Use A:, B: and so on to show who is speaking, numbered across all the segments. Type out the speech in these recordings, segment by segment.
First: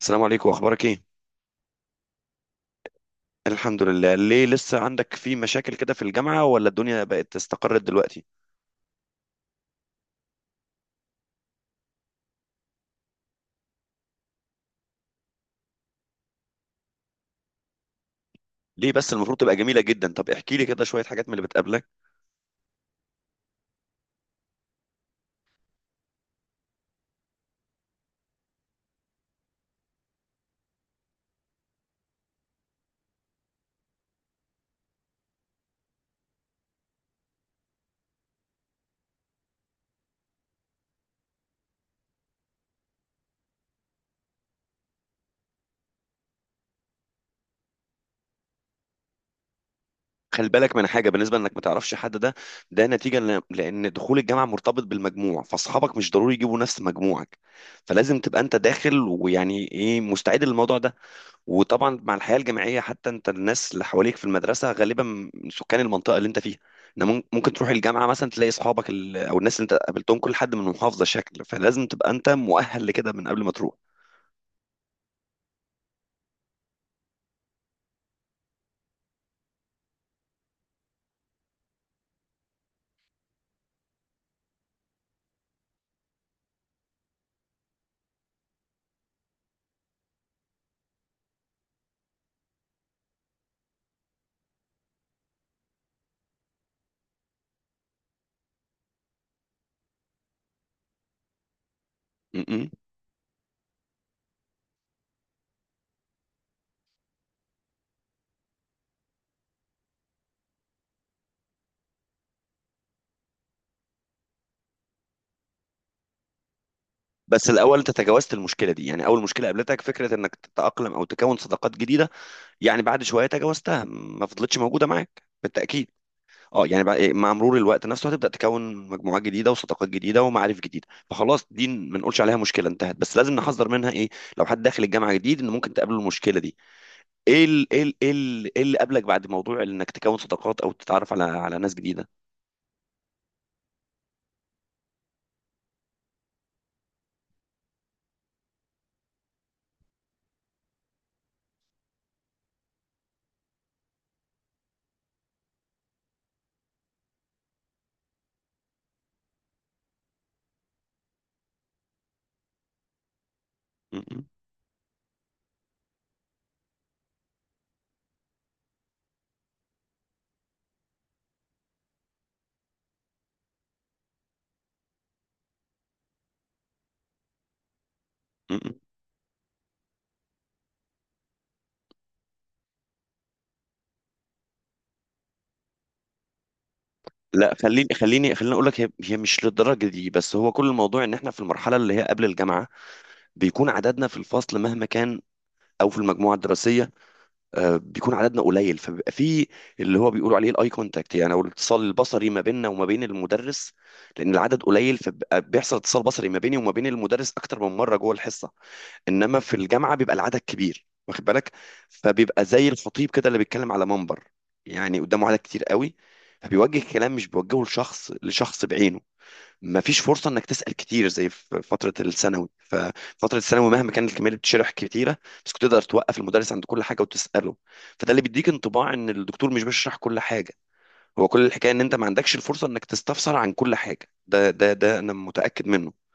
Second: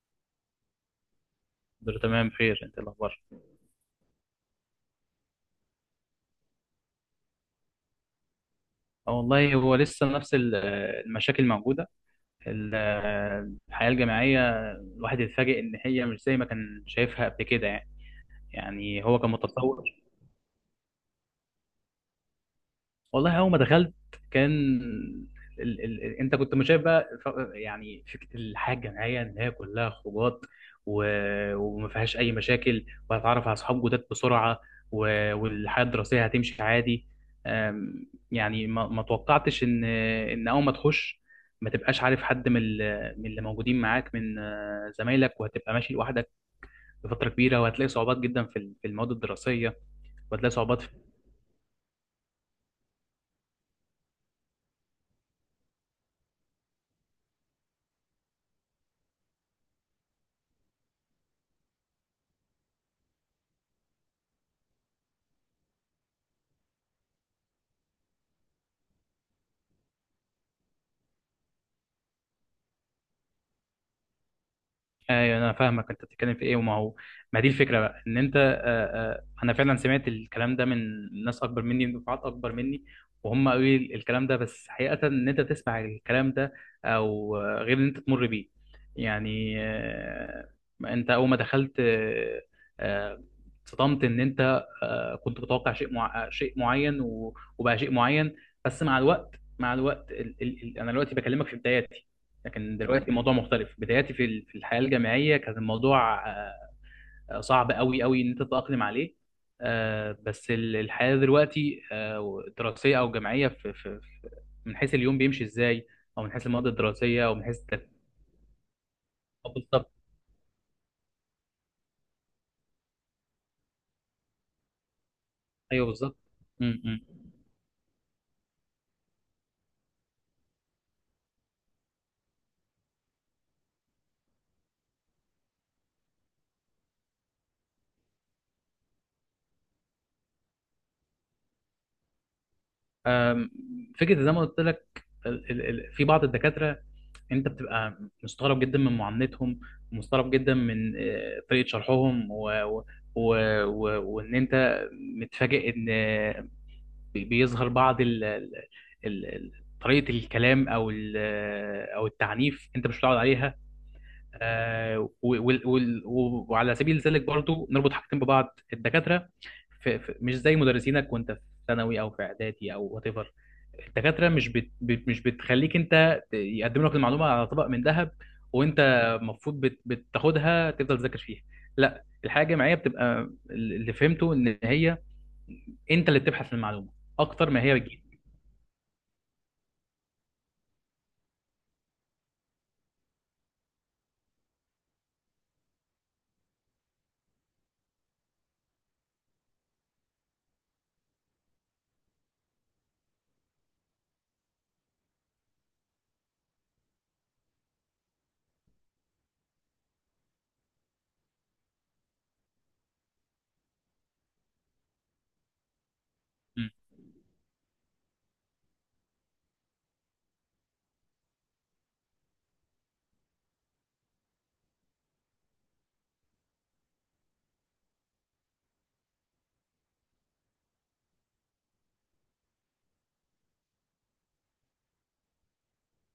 A: السلام عليكم، اخبارك ايه؟
B: دول تمام بخير، انت إيه الاخبار؟
A: الحمد لله. ليه لسه عندك في مشاكل كده في الجامعة، ولا الدنيا بقت استقرت دلوقتي؟
B: اه، والله هو لسه نفس المشاكل موجوده. ال- الحياه الجامعيه، الواحد يتفاجئ ان هي مش زي ما كان شايفها قبل كده، يعني.
A: ليه
B: يعني
A: بس؟
B: هو كان
A: المفروض تبقى جميلة
B: متصور.
A: جدا. طب احكي لي كده شوية حاجات من اللي بتقابلك.
B: والله اول ما دخلت كان انت كنت مش شايف بقى. يعني فكره الحياه الجامعيه ان هي كلها خروجات، و... وما فيهاش اي مشاكل، وهتعرف على اصحاب جداد بسرعه، و... والحياه الدراسيه هتمشي عادي. أم، يعني ما توقعتش ان اول ما تخش ما تبقاش عارف حد من من اللي موجودين معاك من زمايلك، وهتبقى ماشي لوحدك لفتره كبيره، وهتلاقي صعوبات جدا في في المواد الدراسيه،
A: خلي
B: وهتلاقي
A: بالك
B: صعوبات.
A: من حاجة بالنسبة انك ما تعرفش حد، ده نتيجة لان دخول الجامعة مرتبط بالمجموع، فاصحابك مش ضروري يجيبوا نفس مجموعك. فلازم تبقى انت داخل، ويعني ايه، مستعد للموضوع ده. وطبعا مع الحياه الجامعيه، حتى انت الناس اللي حواليك في المدرسه غالبا من سكان المنطقه اللي انت فيها. إن ممكن تروح الجامعه مثلا تلاقي اصحابك او الناس اللي انت قابلتهم، كل حد من محافظه شكل. فلازم تبقى انت مؤهل لكده من قبل ما تروح.
B: ايوه، انا فاهمك، انت بتتكلم في ايه. وما هو ما دي الفكره بقى ان انت، انا فعلا سمعت الكلام ده من ناس اكبر مني، من دفعات اكبر مني، وهم قالوا لي الكلام ده. بس حقيقه، ان انت تسمع الكلام ده او غير ان انت تمر بيه. يعني انت اول ما دخلت آه، اتصدمت ان انت كنت متوقع شيء معين، وبقى شيء معين. بس مع الوقت، مع الوقت انا دلوقتي بكلمك في بداياتي.
A: م.
B: لكن دلوقتي الموضوع مختلف. بداياتي في في الحياة الجامعية كان الموضوع صعب قوي قوي ان انت تتأقلم عليه. بس الحياة دلوقتي دراسية او جامعية، من حيث اليوم بيمشي ازاي، او من حيث المواد الدراسية، او من
A: بس
B: حيث
A: الاول انت
B: الترتيب.
A: تجاوزت المشكله دي. يعني اول مشكله قابلتك
B: بالظبط.
A: فكره انك تتاقلم او تكون صداقات جديده. يعني بعد شويه تجاوزتها، ما فضلتش موجوده معاك
B: ايوه،
A: بالتاكيد.
B: بالظبط.
A: اه، يعني
B: م-
A: بقى
B: م.
A: إيه، مع مرور الوقت نفسه هتبدا تكون مجموعات جديده وصداقات جديده ومعارف جديده، فخلاص دي ما نقولش عليها مشكله، انتهت. بس لازم نحذر منها ايه؟ لو حد داخل الجامعه جديد، ان ممكن تقابله المشكله دي. ايه اللي قابلك بعد موضوع انك تكون صداقات او تتعرف على ناس جديده؟
B: آم، فكرة، زي ما قلت لك، في بعض الدكاترة انت بتبقى مستغرب جدا من معاملتهم، ومستغرب جدا من طريقة شرحهم، و... وان انت متفاجئ ان، بيظهر بعض ال... ال- طريقة الكلام، او ال... آه، او التعنيف انت مش متعود عليها.
A: م- م-
B: وعلى سبيل ذلك برضو نربط حاجتين، ببعض الدكاترة، مش زي مدرسينك وانت في ثانوي او في اعدادي او وات ايفر. الدكاترة مش بت بت- مش بتخليك انت، يقدموا لك المعلومة على طبق من ذهب.
A: م.
B: وانت المفروض بتاخدها، تفضل تذاكر فيها. لا، الحياة الجامعية بتبقى، اللي فهمته ان هي، انت اللي بتبحث عن المعلومة اكتر
A: لا.
B: ما هي
A: خليني
B: بتجيب.
A: خليني خليني اقول لك، هي مش للدرجه دي، بس هو كل الموضوع ان احنا في المرحله اللي هي قبل الجامعه. بيكون عددنا في الفصل مهما كان، او في المجموعه الدراسيه، بيكون عددنا قليل، فبيبقى في اللي هو بيقولوا عليه الاي كونتاكت، يعني او الاتصال البصري ما بيننا وما بين المدرس. لان العدد قليل، فبيبقى بيحصل اتصال بصري ما بيني وما بين المدرس اكتر من مره جوه الحصه. انما في الجامعه بيبقى العدد كبير، واخد بالك؟ فبيبقى زي الخطيب كده اللي بيتكلم على منبر. يعني قدامه عدد كتير قوي، فبيوجه كلام مش بيوجهه لشخص بعينه. ما فيش فرصه انك تسال كتير زي في فتره الثانوي. ففتره الثانوي مهما كانت الكميه اللي بتشرح كتيره، بس كنت تقدر توقف المدرس عند كل حاجه وتساله. فده اللي بيديك انطباع ان الدكتور مش بيشرح كل حاجه. هو كل الحكايه ان انت ما عندكش الفرصه انك تستفسر عن كل حاجه. ده انا متاكد منه.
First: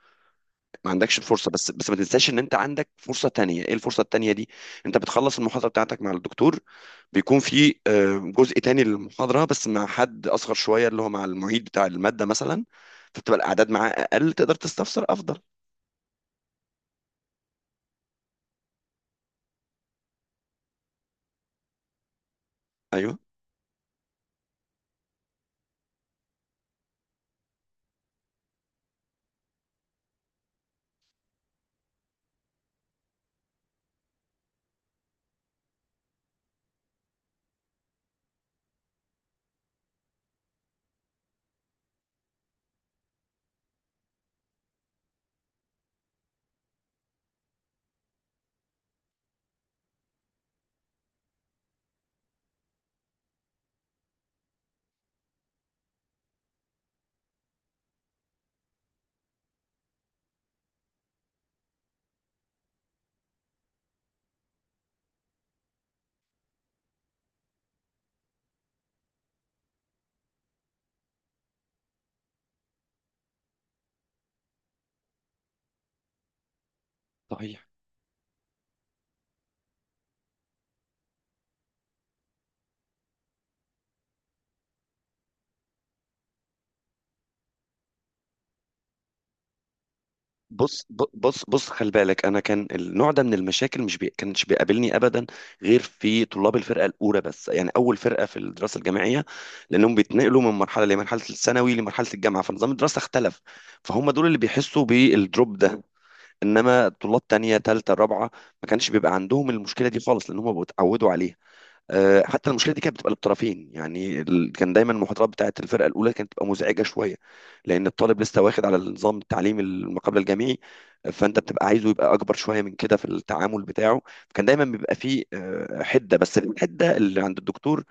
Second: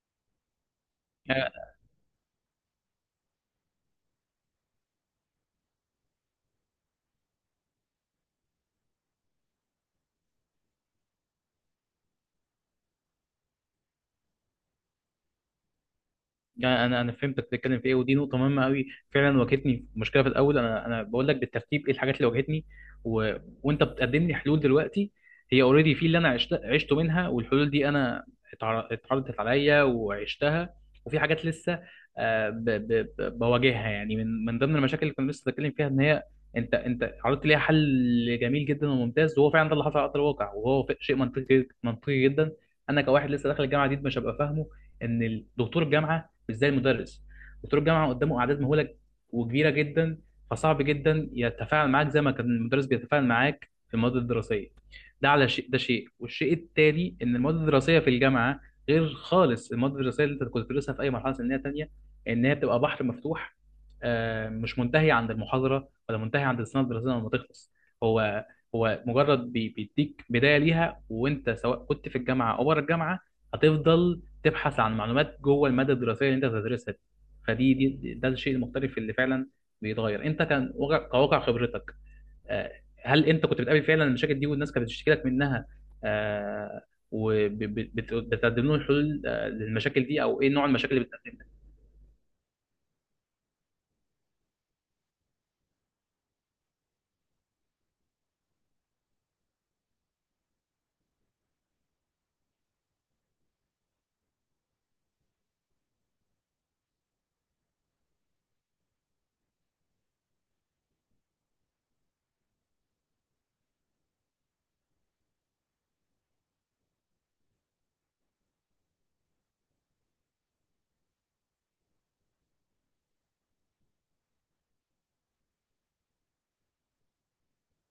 A: ما عندكش الفرصه، بس ما تنساش ان انت عندك فرصه تانية. ايه الفرصه التانية دي؟ انت بتخلص المحاضره بتاعتك مع الدكتور. بيكون في جزء تاني للمحاضره، بس مع حد اصغر شويه اللي هو مع المعيد بتاع الماده مثلا. فبتبقى الاعداد معاه اقل، تقدر تستفسر افضل.
B: يعني انا فهمت بتتكلم في ايه، ودي نقطه مهمه قوي، فعلا واجهتني مشكله في الاول. انا بقول لك بالترتيب ايه الحاجات اللي واجهتني،
A: ايوه،
B: و... وانت بتقدم لي حلول دلوقتي. هي اوريدي في اللي انا عشته منها، والحلول دي انا اتعرضت عليا وعشتها، وفي حاجات لسه آه، ب... ب... بواجهها، يعني من ضمن المشاكل اللي كنا لسه بنتكلم فيها ان هي، انت عرضت ليها حل جميل جدا وممتاز، وهو فعلا ده اللي حصل على ارض الواقع، وهو شيء منطقي منطقي جدا. انا كواحد لسه داخل الجامعه جديد مش هبقى فاهمه ان دكتور الجامعه مش زي المدرس. دكتور الجامعه قدامه اعداد مهوله وكبيره جدا، فصعب جدا يتفاعل معاك زي ما كان المدرس بيتفاعل معاك في المواد الدراسيه. ده على شيء، ده شيء، والشيء التالي ان المواد الدراسيه في الجامعه غير خالص المواد الدراسيه اللي انت كنت بتدرسها في اي مرحله سنيه تانيه، ان هي بتبقى بحر مفتوح، مش منتهي عند المحاضره ولا منتهي عند السنه الدراسيه لما تخلص. هو هو مجرد بيديك بدايه ليها، وانت سواء كنت في الجامعه او بره الجامعه هتفضل تبحث عن معلومات جوه الماده الدراسيه اللي انت بتدرسها دي.
A: صحيح.
B: فدي دي ده الشيء المختلف اللي فعلا بيتغير، انت كان كواقع خبرتك. آه، هل انت كنت بتقابل فعلا المشاكل دي، والناس كانت بتشتكي لك منها، وبتقدم لهم حلول للمشاكل دي؟ او ايه نوع
A: بص
B: المشاكل
A: ب-
B: اللي
A: بص
B: بتقدمها؟
A: بص خلي بالك، انا كان النوع ده من المشاكل مش بي... كانش بيقابلني ابدا، غير في طلاب الفرقه الاولى بس، يعني اول فرقه في الدراسه الجامعيه. لانهم بيتنقلوا من مرحله لمرحله، الثانوي لمرحله الجامعه، فنظام الدراسه اختلف. فهم دول اللي بيحسوا بالدروب ده. انما طلاب تانية تالتة رابعة ما كانش بيبقى عندهم المشكله دي خالص، لان هم بيتعودوا عليها. حتى المشكله دي كانت بتبقى للطرفين، كان دايما المحاضرات بتاعه الفرقه الاولى كانت بتبقى مزعجه شويه، لان الطالب لسه واخد على النظام التعليمي ما قبل الجامعي. فانت بتبقى عايزه يبقى اكبر شويه من كده في التعامل بتاعه. كان دايما بيبقى فيه حده، بس الحده اللي عند الدكتور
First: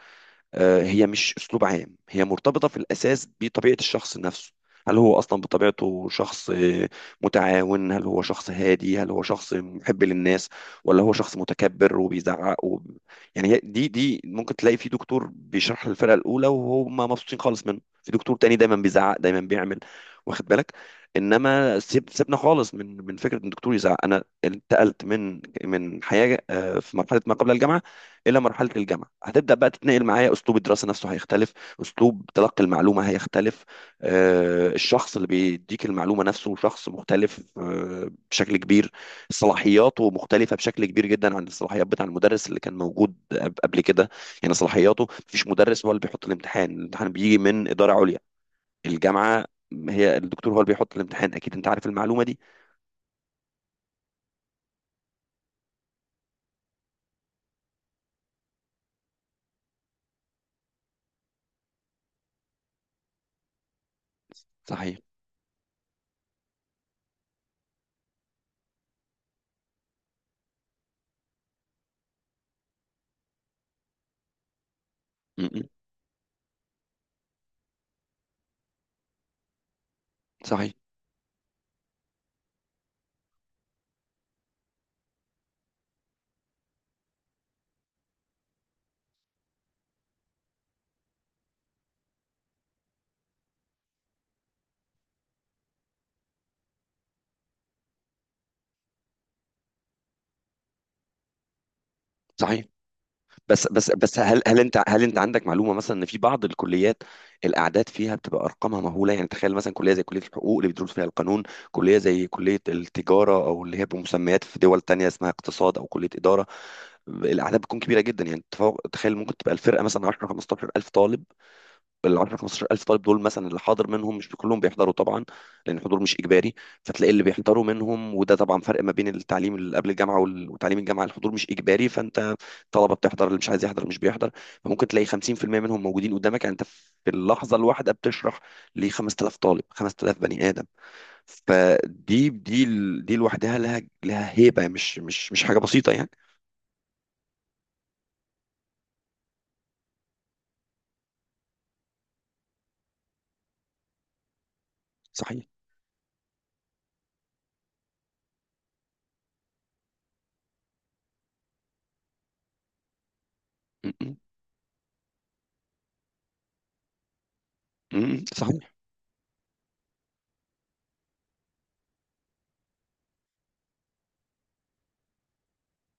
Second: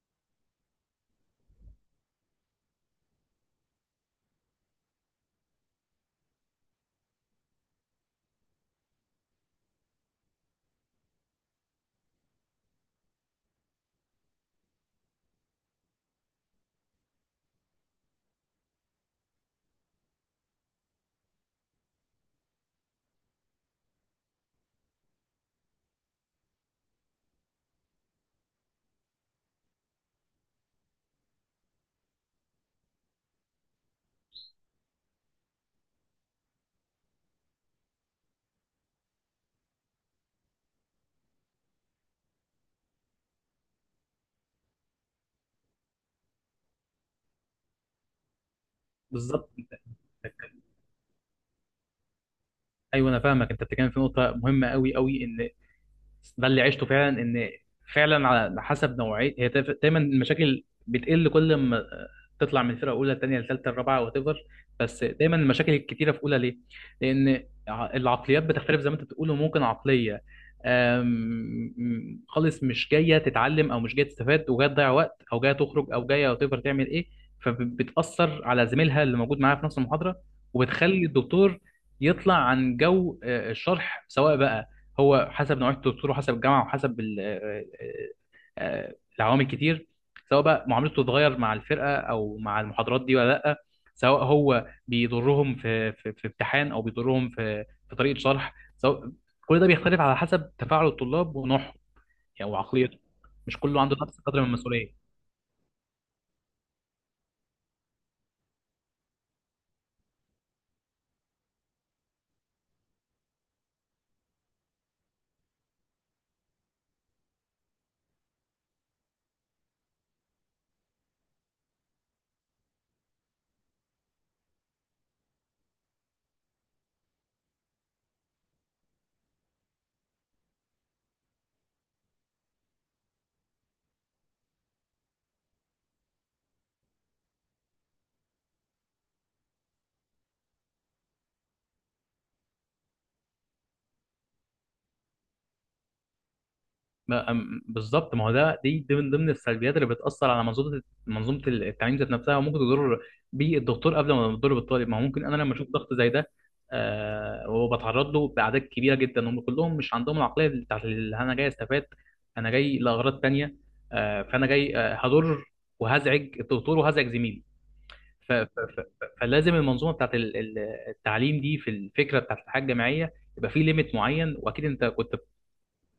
A: هي مش اسلوب عام، هي مرتبطه في الاساس بطبيعه الشخص نفسه. هل هو اصلا بطبيعته شخص متعاون؟ هل هو شخص هادي؟ هل هو شخص محب للناس؟ ولا هو شخص متكبر وبيزعق؟ يعني دي ممكن تلاقي في دكتور بيشرح للفرقه الاولى وهم مبسوطين خالص منه، في دكتور تاني دايما بيزعق دايما بيعمل، واخد بالك. انما سيبنا خالص من فكره ان الدكتور يزعق. انا انتقلت من حياه في مرحله ما قبل الجامعه الى مرحله الجامعه، هتبدا بقى تتنقل معايا. اسلوب الدراسه نفسه هيختلف، اسلوب تلقي المعلومه هيختلف، الشخص اللي بيديك المعلومه نفسه شخص مختلف بشكل كبير. صلاحياته مختلفه بشكل كبير جدا عن الصلاحيات بتاع المدرس اللي كان موجود قبل كده. يعني صلاحياته، مفيش مدرس هو اللي بيحط الامتحان. الامتحان بيجي من اداره عليا، الجامعه.
B: بالظبط.
A: هي الدكتور هو اللي بيحط الامتحان، اكيد انت عارف المعلومه دي.
B: ايوه انا فاهمك، انت بتتكلم في نقطه مهمه قوي قوي، ان ده اللي عشته فعلا، ان فعلا على حسب نوعيه هي، دايما المشاكل بتقل كل ما تطلع من فرقه اولى، ثانيه لثالثه، الرابعه، وات ايفر.
A: صحيح.
B: بس دايما المشاكل الكتيره في اولى، ليه؟ لان العقليات بتختلف زي ما انت بتقول، وممكن عقليه آم، خالص مش جايه تتعلم، او مش جايه تستفاد وجايه تضيع وقت، او جايه
A: م.
B: تخرج، او جايه وات ايفر تعمل ايه. فبتاثر على زميلها اللي موجود معاها في نفس المحاضره،
A: صحيح،
B: وبتخلي الدكتور يطلع عن جو الشرح، سواء بقى هو حسب نوعية الدكتور وحسب الجامعة وحسب العوامل كتير. سواء بقى معاملته تتغير مع الفرقة أو مع المحاضرات دي ولا لأ، سواء هو بيضرهم في امتحان، أو بيضرهم في طريقة شرح، سواء كل ده بيختلف على حسب تفاعل الطلاب ونوعهم، يعني
A: صحيح.
B: وعقليته. مش
A: بس
B: كله
A: بس
B: عنده
A: بس
B: نفس القدر
A: هل
B: من
A: هل انت هل
B: المسؤولية.
A: انت عندك معلومه مثلا ان في بعض الكليات الاعداد فيها بتبقى ارقامها مهوله. يعني تخيل مثلا كليه زي كليه الحقوق اللي بتدرس فيها القانون، كليه زي كليه التجاره، او اللي هي بمسميات في دول تانية اسمها اقتصاد او كليه اداره. الاعداد بتكون كبيره جدا، يعني تخيل ممكن تبقى الفرقه مثلا 10 15 الف طالب. ال 10 15000 طالب دول مثلا، اللي حاضر منهم، مش كلهم بيحضروا طبعا، لان الحضور مش اجباري. فتلاقي اللي بيحضروا منهم، وده طبعا فرق ما بين التعليم اللي قبل الجامعه وتعليم الجامعه. الحضور مش اجباري، فانت الطلبه بتحضر، اللي مش عايز يحضر مش بيحضر. فممكن تلاقي 50% منهم موجودين قدامك. يعني انت في اللحظه الواحده بتشرح ل 5000 طالب، 5000 بني ادم. فدي دي ال- دي لوحدها لها هيبه، مش حاجه بسيطه يعني.
B: بالظبط. ما هو ده، دي من ضمن السلبيات اللي بتأثر على منظومة التعليم ذات نفسها، وممكن تضر بالدكتور قبل ما تضر بالطالب. ما هو ممكن انا
A: صحيح.
B: لما اشوف ضغط زي ده، وبتعرض له بأعداد كبيرة جدا، هم كلهم مش عندهم العقلية بتاعت اللي انا جاي استفاد. انا جاي لأغراض تانية،
A: م- م-
B: فانا جاي هضر وهزعج الدكتور وهزعج زميلي.
A: صحيح،
B: فلازم المنظومة بتاعت التعليم دي، في الفكرة بتاعت الحياة الجامعية، يبقى في ليميت معين. واكيد انت كنت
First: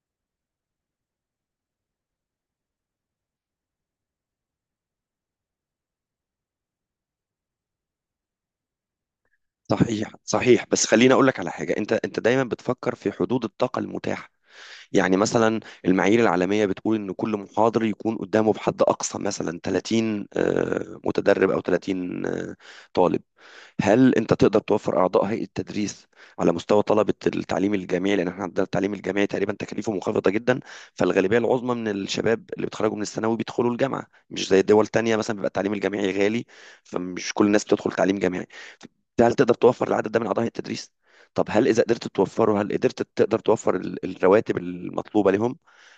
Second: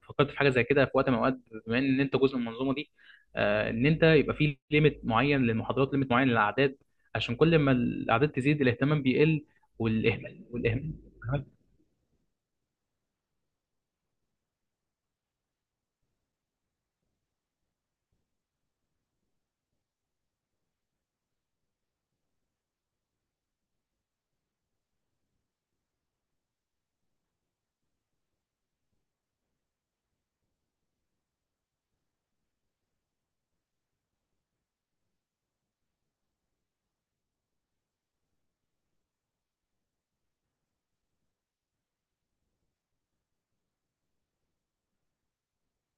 B: فكرت في حاجه زي كده في وقت من الاوقات، بما ان انت جزء من المنظومه دي، ان انت يبقى في ليميت معين للمحاضرات، ليميت معين للاعداد، عشان كل ما الاعداد تزيد الاهتمام بيقل،
A: صحيح،
B: والاهمال،
A: صحيح. بس
B: والاهمال.
A: خليني اقول لك على حاجه، انت دايما بتفكر في حدود الطاقه المتاحه. يعني مثلا، المعايير العالميه بتقول ان كل محاضر يكون قدامه بحد اقصى مثلا 30 متدرب، او 30 طالب. هل انت تقدر توفر اعضاء هيئه التدريس على مستوى طلبه التعليم الجامعي؟ لان احنا عندنا التعليم الجامعي تقريبا تكاليفه منخفضه جدا، فالغالبيه العظمى من الشباب اللي بيتخرجوا من الثانوي بيدخلوا الجامعه، مش زي دول تانية مثلا بيبقى التعليم الجامعي غالي، فمش كل الناس بتدخل تعليم جامعي. هل تقدر توفر العدد ده من اعضاء هيئه التدريس؟ طب هل اذا قدرت توفره، هل تقدر توفر الرواتب المطلوبه لهم؟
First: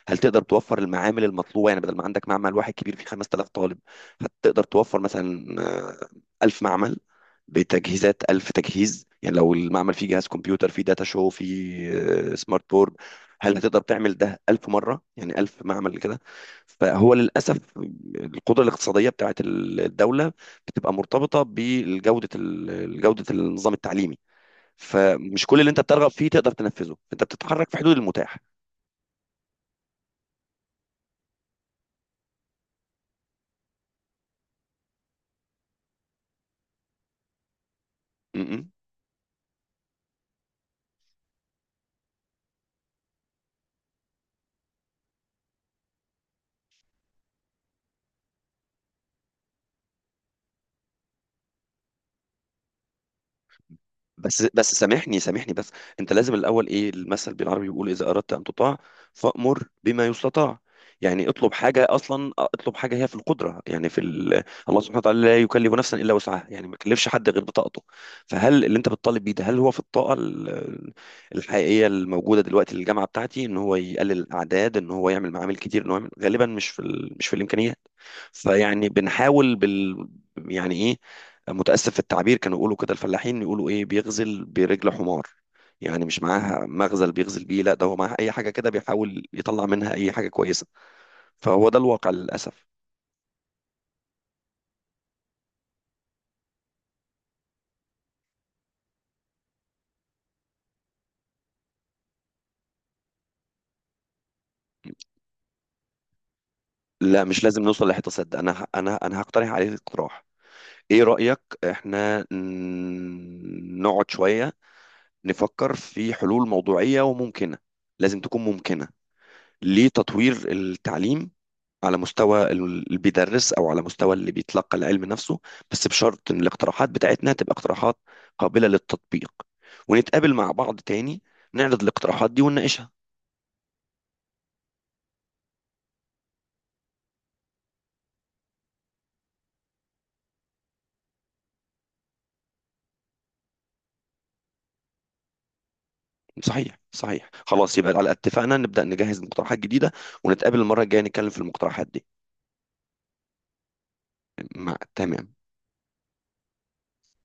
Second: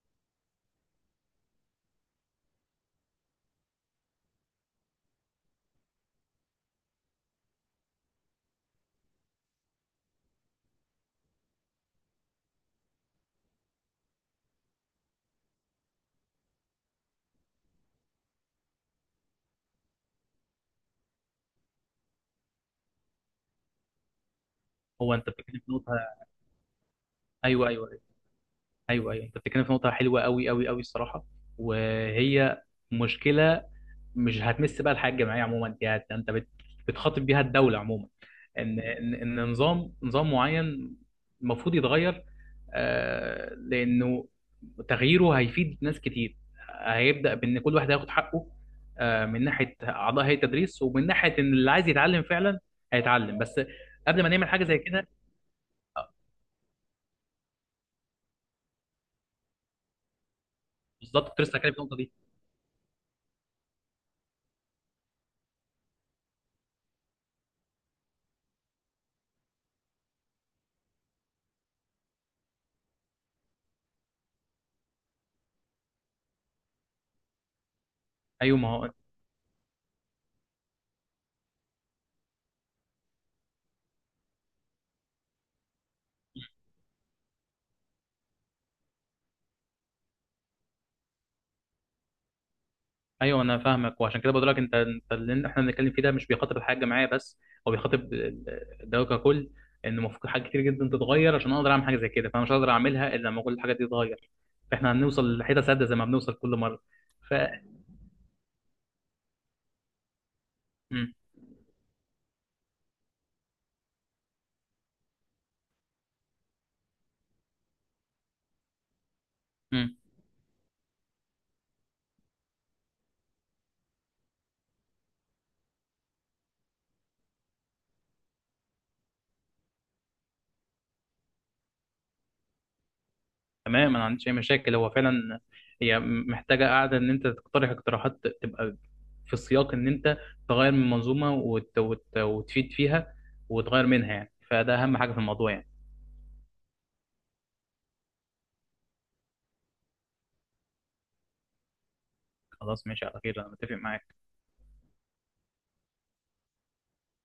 A: هل تقدر توفر المعامل المطلوبه؟ يعني بدل ما عندك معمل واحد كبير فيه 5000 طالب، هتقدر توفر مثلا 1000 معمل بتجهيزات 1000 تجهيز؟ يعني لو المعمل فيه جهاز كمبيوتر، فيه داتا شو، فيه سمارت بورد، هل هتقدر تعمل ده 1000 مرة؟ يعني 1000 معمل كده. فهو للأسف، القدرة الاقتصادية بتاعت الدولة بتبقى مرتبطة بجودة جودة النظام التعليمي.
B: هو انت
A: فمش كل
B: بتتكلم
A: اللي
B: في
A: انت
B: نقطه،
A: بترغب فيه تقدر تنفذه، انت
B: ايوه،
A: بتتحرك في
B: ايوه،
A: حدود
B: ايوه،
A: المتاح.
B: ايوه، أيوه، انت بتتكلم في نقطه حلوه قوي قوي قوي، الصراحه. وهي مشكله مش هتمس بقى الحياه الجامعيه عموما. دي، انت بتخاطب بيها الدوله عموما،
A: م-
B: ان نظام معين المفروض يتغير، لانه تغييره هيفيد ناس كتير، هيبدا بان كل واحد هياخد حقه، من ناحيه اعضاء هيئه التدريس، ومن ناحيه ان اللي عايز يتعلم فعلا هيتعلم. بس قبل ما
A: بس
B: نعمل حاجه
A: بس
B: زي كده،
A: سامحني بس، انت
B: آه،
A: لازم الاول، ايه المثل بالعربي بيقول؟ اذا اردت ان تطاع، فامر بما يستطاع. يعني
B: بالظبط، كنت
A: اطلب
B: لسه هتكلم في
A: حاجه،
B: النقطه دي.
A: اصلا اطلب حاجه هي في القدره، يعني الله سبحانه وتعالى لا يكلف نفسا الا وسعها، يعني ما يكلفش حد غير بطاقته. فهل اللي انت بتطالب بيه ده، هل هو في الطاقه الحقيقيه الموجوده دلوقتي للجامعه بتاعتي؟ ان هو يقلل الاعداد، ان هو يعمل معامل كتير، ان هو غالبا مش في الامكانيات.
B: ايوه، ما
A: فيعني
B: هو،
A: بنحاول. يعني ايه، متأسف في التعبير، كانوا يقولوا كده الفلاحين، يقولوا ايه، بيغزل برجل حمار. يعني مش معاها مغزل بيغزل بيه، لا ده هو معاها اي حاجة كده بيحاول يطلع منها اي حاجة كويسة. فهو ده الواقع للأسف.
B: ايوه انا فاهمك، وعشان كده بقول لك انت، اللي احنا بنتكلم فيه ده مش بيخاطب الحاجه معايا بس، هو بيخاطب الدوله ككل، ان المفروض حاجات كتير جدا تتغير عشان اقدر اعمل حاجه زي كده، فانا مش هقدر اعملها الا لما كل الحاجات دي تتغير، فاحنا هنوصل لحته سد زي ما بنوصل كل مره.
A: لا،
B: ف
A: مش لازم نوصل للحيطة ده. انا هقترح عليك اقتراح. ايه
B: م-
A: رأيك؟ احنا نقعد شوية، نفكر في حلول موضوعية وممكنة. لازم تكون ممكنة،
B: م.
A: لتطوير التعليم، على مستوى اللي بيدرس، او على مستوى اللي بيتلقى العلم نفسه. بس بشرط ان الاقتراحات بتاعتنا تبقى اقتراحات قابلة للتطبيق. ونتقابل مع بعض تاني، نعرض الاقتراحات دي ونناقشها.
B: تمام. انا ما عنديش اي مشاكل، هو فعلا هي محتاجه قاعده ان انت تقترح اقتراحات تبقى في السياق، ان انت تغير من منظومه وتفيد فيها، وتغير منها، يعني فده اهم حاجه في الموضوع، يعني.
A: صحيح، صحيح. خلاص يبقى، على اتفقنا نبدأ نجهز مقترحات جديدة، ونتقابل المرة الجاية نتكلم في المقترحات دي.
B: خلاص، ماشي على خير، انا متفق معاك.
A: مع تمام.